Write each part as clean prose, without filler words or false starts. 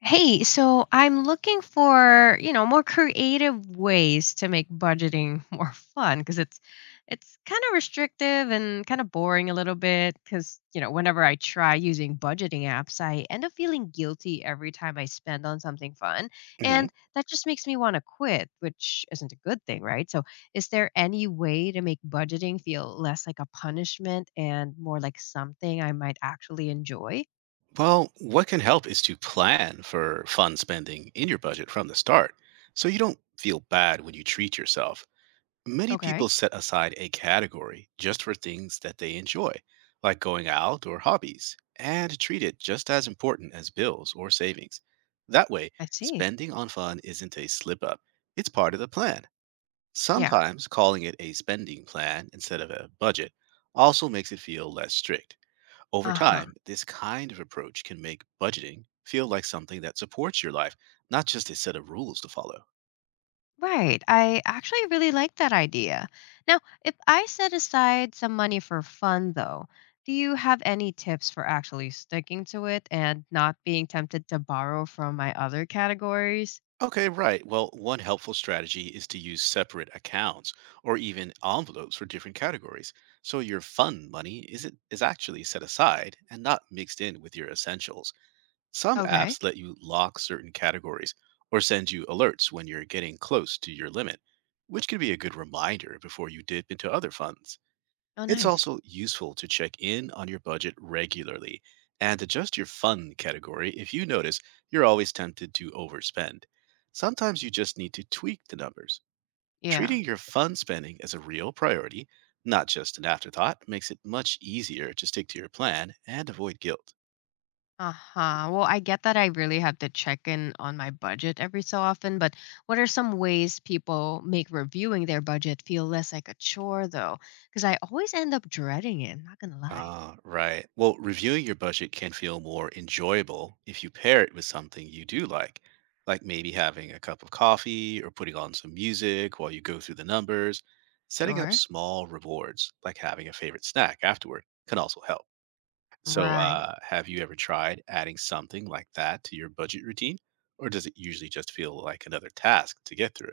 Hey, so I'm looking for, more creative ways to make budgeting more fun because it's kind of restrictive and kind of boring a little bit because, whenever I try using budgeting apps, I end up feeling guilty every time I spend on something fun, Mhm. and that just makes me want to quit, which isn't a good thing, right? So, is there any way to make budgeting feel less like a punishment and more like something I might actually enjoy? Well, what can help is to plan for fun spending in your budget from the start so you don't feel bad when you treat yourself. Many Okay. people set aside a category just for things that they enjoy, like going out or hobbies, and treat it just as important as bills or savings. That way, I see. spending on fun isn't a slip up, it's part of the plan. Yeah. Sometimes calling it a spending plan instead of a budget also makes it feel less strict. Over Uh-huh. time, this kind of approach can make budgeting feel like something that supports your life, not just a set of rules to follow. Right. I actually really like that idea. Now, if I set aside some money for fun, though, do you have any tips for actually sticking to it and not being tempted to borrow from my other categories? Okay, right. Well, one helpful strategy is to use separate accounts or even envelopes for different categories. So your fun money is actually set aside and not mixed in with your essentials. Some Okay. apps let you lock certain categories or send you alerts when you're getting close to your limit, which can be a good reminder before you dip into other funds. Oh, It's nice. also useful to check in on your budget regularly and adjust your fun category if you notice you're always tempted to overspend. Sometimes you just need to tweak the numbers. Yeah. Treating your fun spending as a real priority, not just an afterthought, makes it much easier to stick to your plan and avoid guilt. Uh huh. Well, I get that I really have to check in on my budget every so often, but what are some ways people make reviewing their budget feel less like a chore, though? Because I always end up dreading it, not going to lie. Ah, right. Well, reviewing your budget can feel more enjoyable if you pair it with something you do like maybe having a cup of coffee or putting on some music while you go through the numbers. Setting up Sure. small rewards, like having a favorite snack afterward, can also help. So, Right. uh, have you ever tried adding something like that to your budget routine? Or does it usually just feel like another task to get through?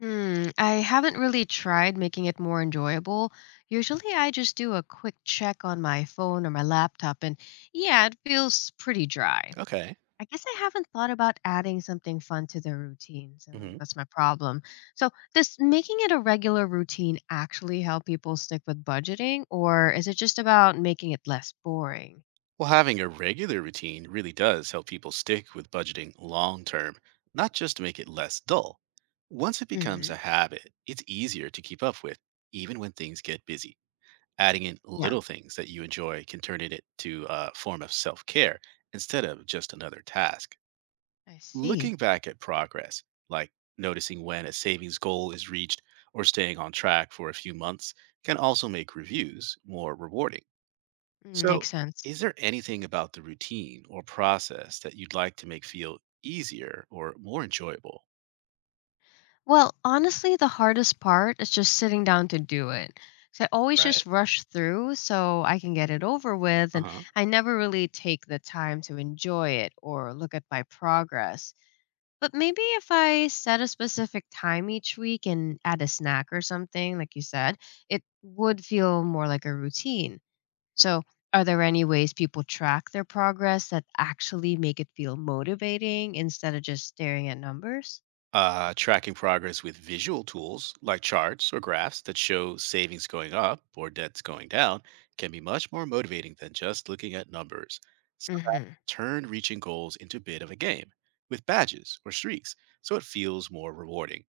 Hmm, I haven't really tried making it more enjoyable. Usually I just do a quick check on my phone or my laptop, and yeah, it feels pretty dry. Okay. I guess I haven't thought about adding something fun to the routine, so hmm that's my problem. So, does making it a regular routine actually help people stick with budgeting, or is it just about making it less boring? Well, having a regular routine really does help people stick with budgeting long term, not just to make it less dull. Once it becomes Hmm. a habit, it's easier to keep up with, even when things get busy. Adding in Yeah, little things that you enjoy can turn it into a form of self care instead of just another task. I see. Looking back at progress, like noticing when a savings goal is reached or staying on track for a few months, can also make reviews more rewarding. Mm, So, makes sense. is there anything about the routine or process that you'd like to make feel easier or more enjoyable? Well, honestly, the hardest part is just sitting down to do it. 'Cause I always just Right. rush through so I can get it over with, Uh and huh. I never really take the time to enjoy it or look at my progress. But maybe if I set a specific time each week and add a snack or something, like you said, it would feel more like a routine. So, are there any ways people track their progress that actually make it feel motivating instead of just staring at numbers? Tracking progress with visual tools like charts or graphs that show savings going up or debts going down can be much more motivating than just looking at numbers. Some Mm-hmm. turn reaching goals into a bit of a game with badges or streaks, so it feels more rewarding.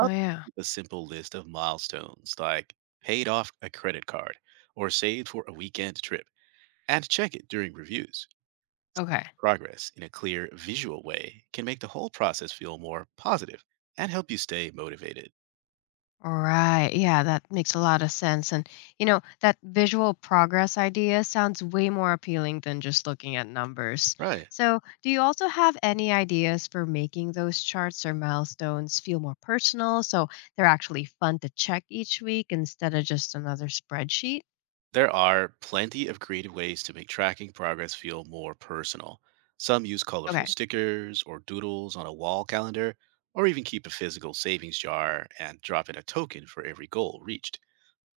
Oh, yeah. Keep a simple list of milestones like paid off a credit card or saved for a weekend trip and check it during reviews. Okay. Progress in a clear visual way can make the whole process feel more positive and help you stay motivated. Right. Yeah, that makes a lot of sense. And, that visual progress idea sounds way more appealing than just looking at numbers. Right. So, do you also have any ideas for making those charts or milestones feel more personal so they're actually fun to check each week instead of just another spreadsheet? There are plenty of creative ways to make tracking progress feel more personal. Some use colorful Okay. stickers or doodles on a wall calendar, or even keep a physical savings jar and drop in a token for every goal reached.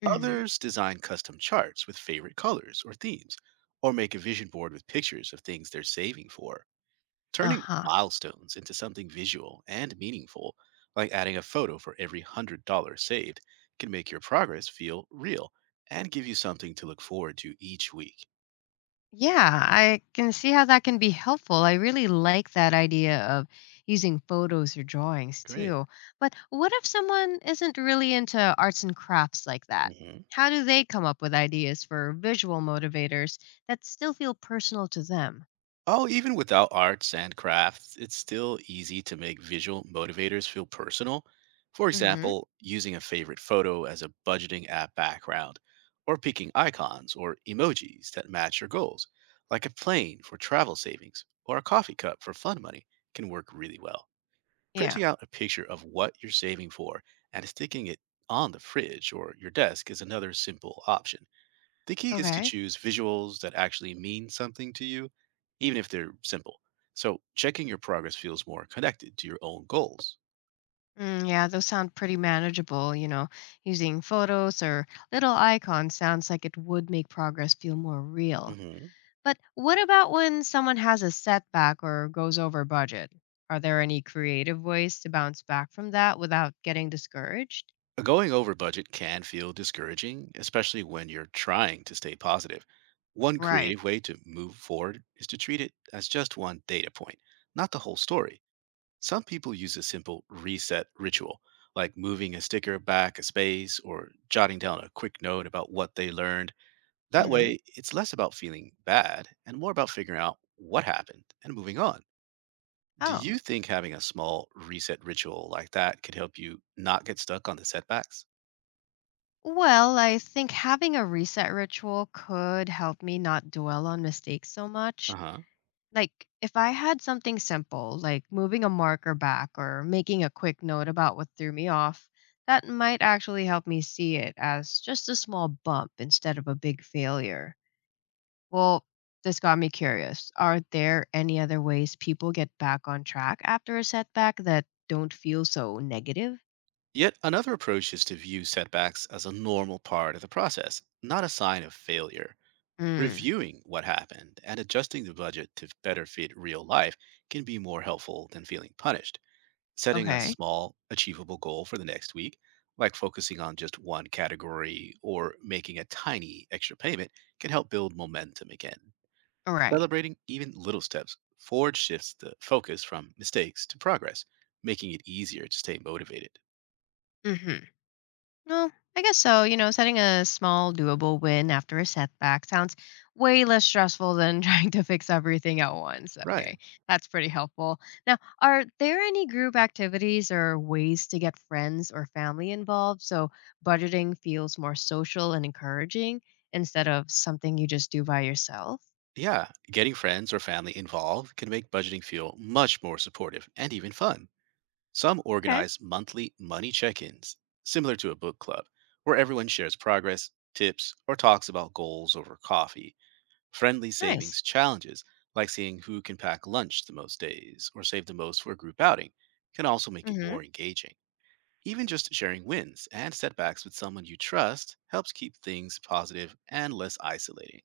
Hmm. Others design custom charts with favorite colors or themes, or make a vision board with pictures of things they're saving for, Uh turning huh. milestones into something visual and meaningful, like adding a photo for every $100 saved can make your progress feel real and give you something to look forward to each week. Yeah, I can see how that can be helpful. I really like that idea of using photos or drawings Great. too. But what if someone isn't really into arts and crafts like that? Mhm. How do they come up with ideas for visual motivators that still feel personal to them? Oh, even without arts and crafts, it's still easy to make visual motivators feel personal. For Hmm. example, using a favorite photo as a budgeting app background, or picking icons or emojis that match your goals, like a plane for travel savings or a coffee cup for fun money, can work really well. Yeah. Printing out a picture of what you're saving for and sticking it on the fridge or your desk is another simple option. The key is to Okay. choose visuals that actually mean something to you, even if they're simple. So checking your progress feels more connected to your own goals. Mm, yeah, those sound pretty manageable. Using photos or little icons sounds like it would make progress feel more real. hmm But what about when someone has a setback or goes over budget? Are there any creative ways to bounce back from that without getting discouraged? Going over budget can feel discouraging, especially when you're trying to stay positive. One Right. creative way to move forward is to treat it as just one data point, not the whole story. Some people use a simple reset ritual, like moving a sticker back a space or jotting down a quick note about what they learned. That Hmm. way, it's less about feeling bad and more about figuring out what happened and moving on. Do Oh. you think having a small reset ritual like that could help you not get stuck on the setbacks? Well, I think having a reset ritual could help me not dwell on mistakes so much. Uh huh. Like, if I had something simple, like moving a marker back or making a quick note about what threw me off, that might actually help me see it as just a small bump instead of a big failure. Well, this got me curious. Are there any other ways people get back on track after a setback that don't feel so negative? Yet another approach is to view setbacks as a normal part of the process, not a sign of failure. Mm, Reviewing what happened and adjusting the budget to better fit real life can be more helpful than feeling punished. Setting a okay. small, achievable goal for the next week, like focusing on just one category or making a tiny extra payment, can help build momentum again. All right. Celebrating even little steps forward shifts the focus from mistakes to progress, making it easier to stay motivated. Mm-hmm. Well, I guess so. Setting a small, doable win after a setback sounds way less stressful than trying to fix everything at once. Right. Okay, that's pretty helpful. Now, are there any group activities or ways to get friends or family involved so budgeting feels more social and encouraging instead of something you just do by yourself? Yeah. Getting friends or family involved can make budgeting feel much more supportive and even fun. Some Okay, organize monthly money check ins, similar to a book club, where everyone shares progress, tips, or talks about goals over coffee. Friendly nice. savings challenges, like seeing who can pack lunch the most days or save the most for a group outing, can also make Mm it hmm. more engaging. Even just sharing wins and setbacks with someone you trust helps keep things positive and less isolating.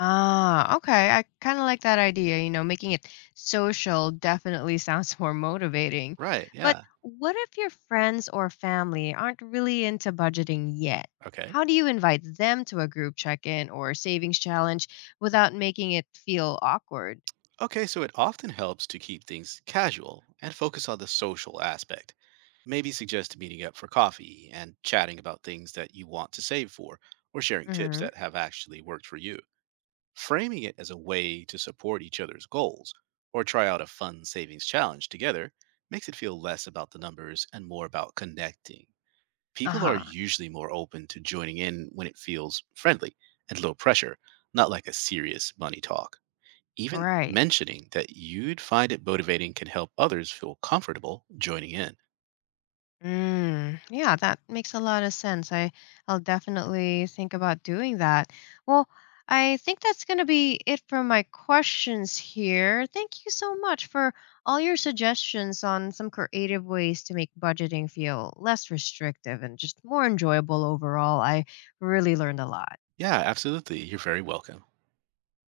Ah, okay. I kind of like that idea. Making it social definitely sounds more motivating. Right, But yeah. what if your friends or family aren't really into budgeting yet? Okay. How do you invite them to a group check in or savings challenge without making it feel awkward? Okay, so it often helps to keep things casual and focus on the social aspect. Maybe suggest meeting up for coffee and chatting about things that you want to save for, or sharing tips Hmm. that have actually worked for you. Framing it as a way to support each other's goals, or try out a fun savings challenge together, makes it feel less about the numbers and more about connecting. Uh People are huh. usually more open to joining in when it feels friendly and low pressure, not like a serious money talk. Even Right. mentioning that you'd find it motivating can help others feel comfortable joining in. Mm, yeah, that makes a lot of sense. I'll definitely think about doing that. Well, I think that's going to be it for my questions here. Thank you so much for all your suggestions on some creative ways to make budgeting feel less restrictive and just more enjoyable overall. I really learned a lot. Yeah, absolutely. You're very welcome.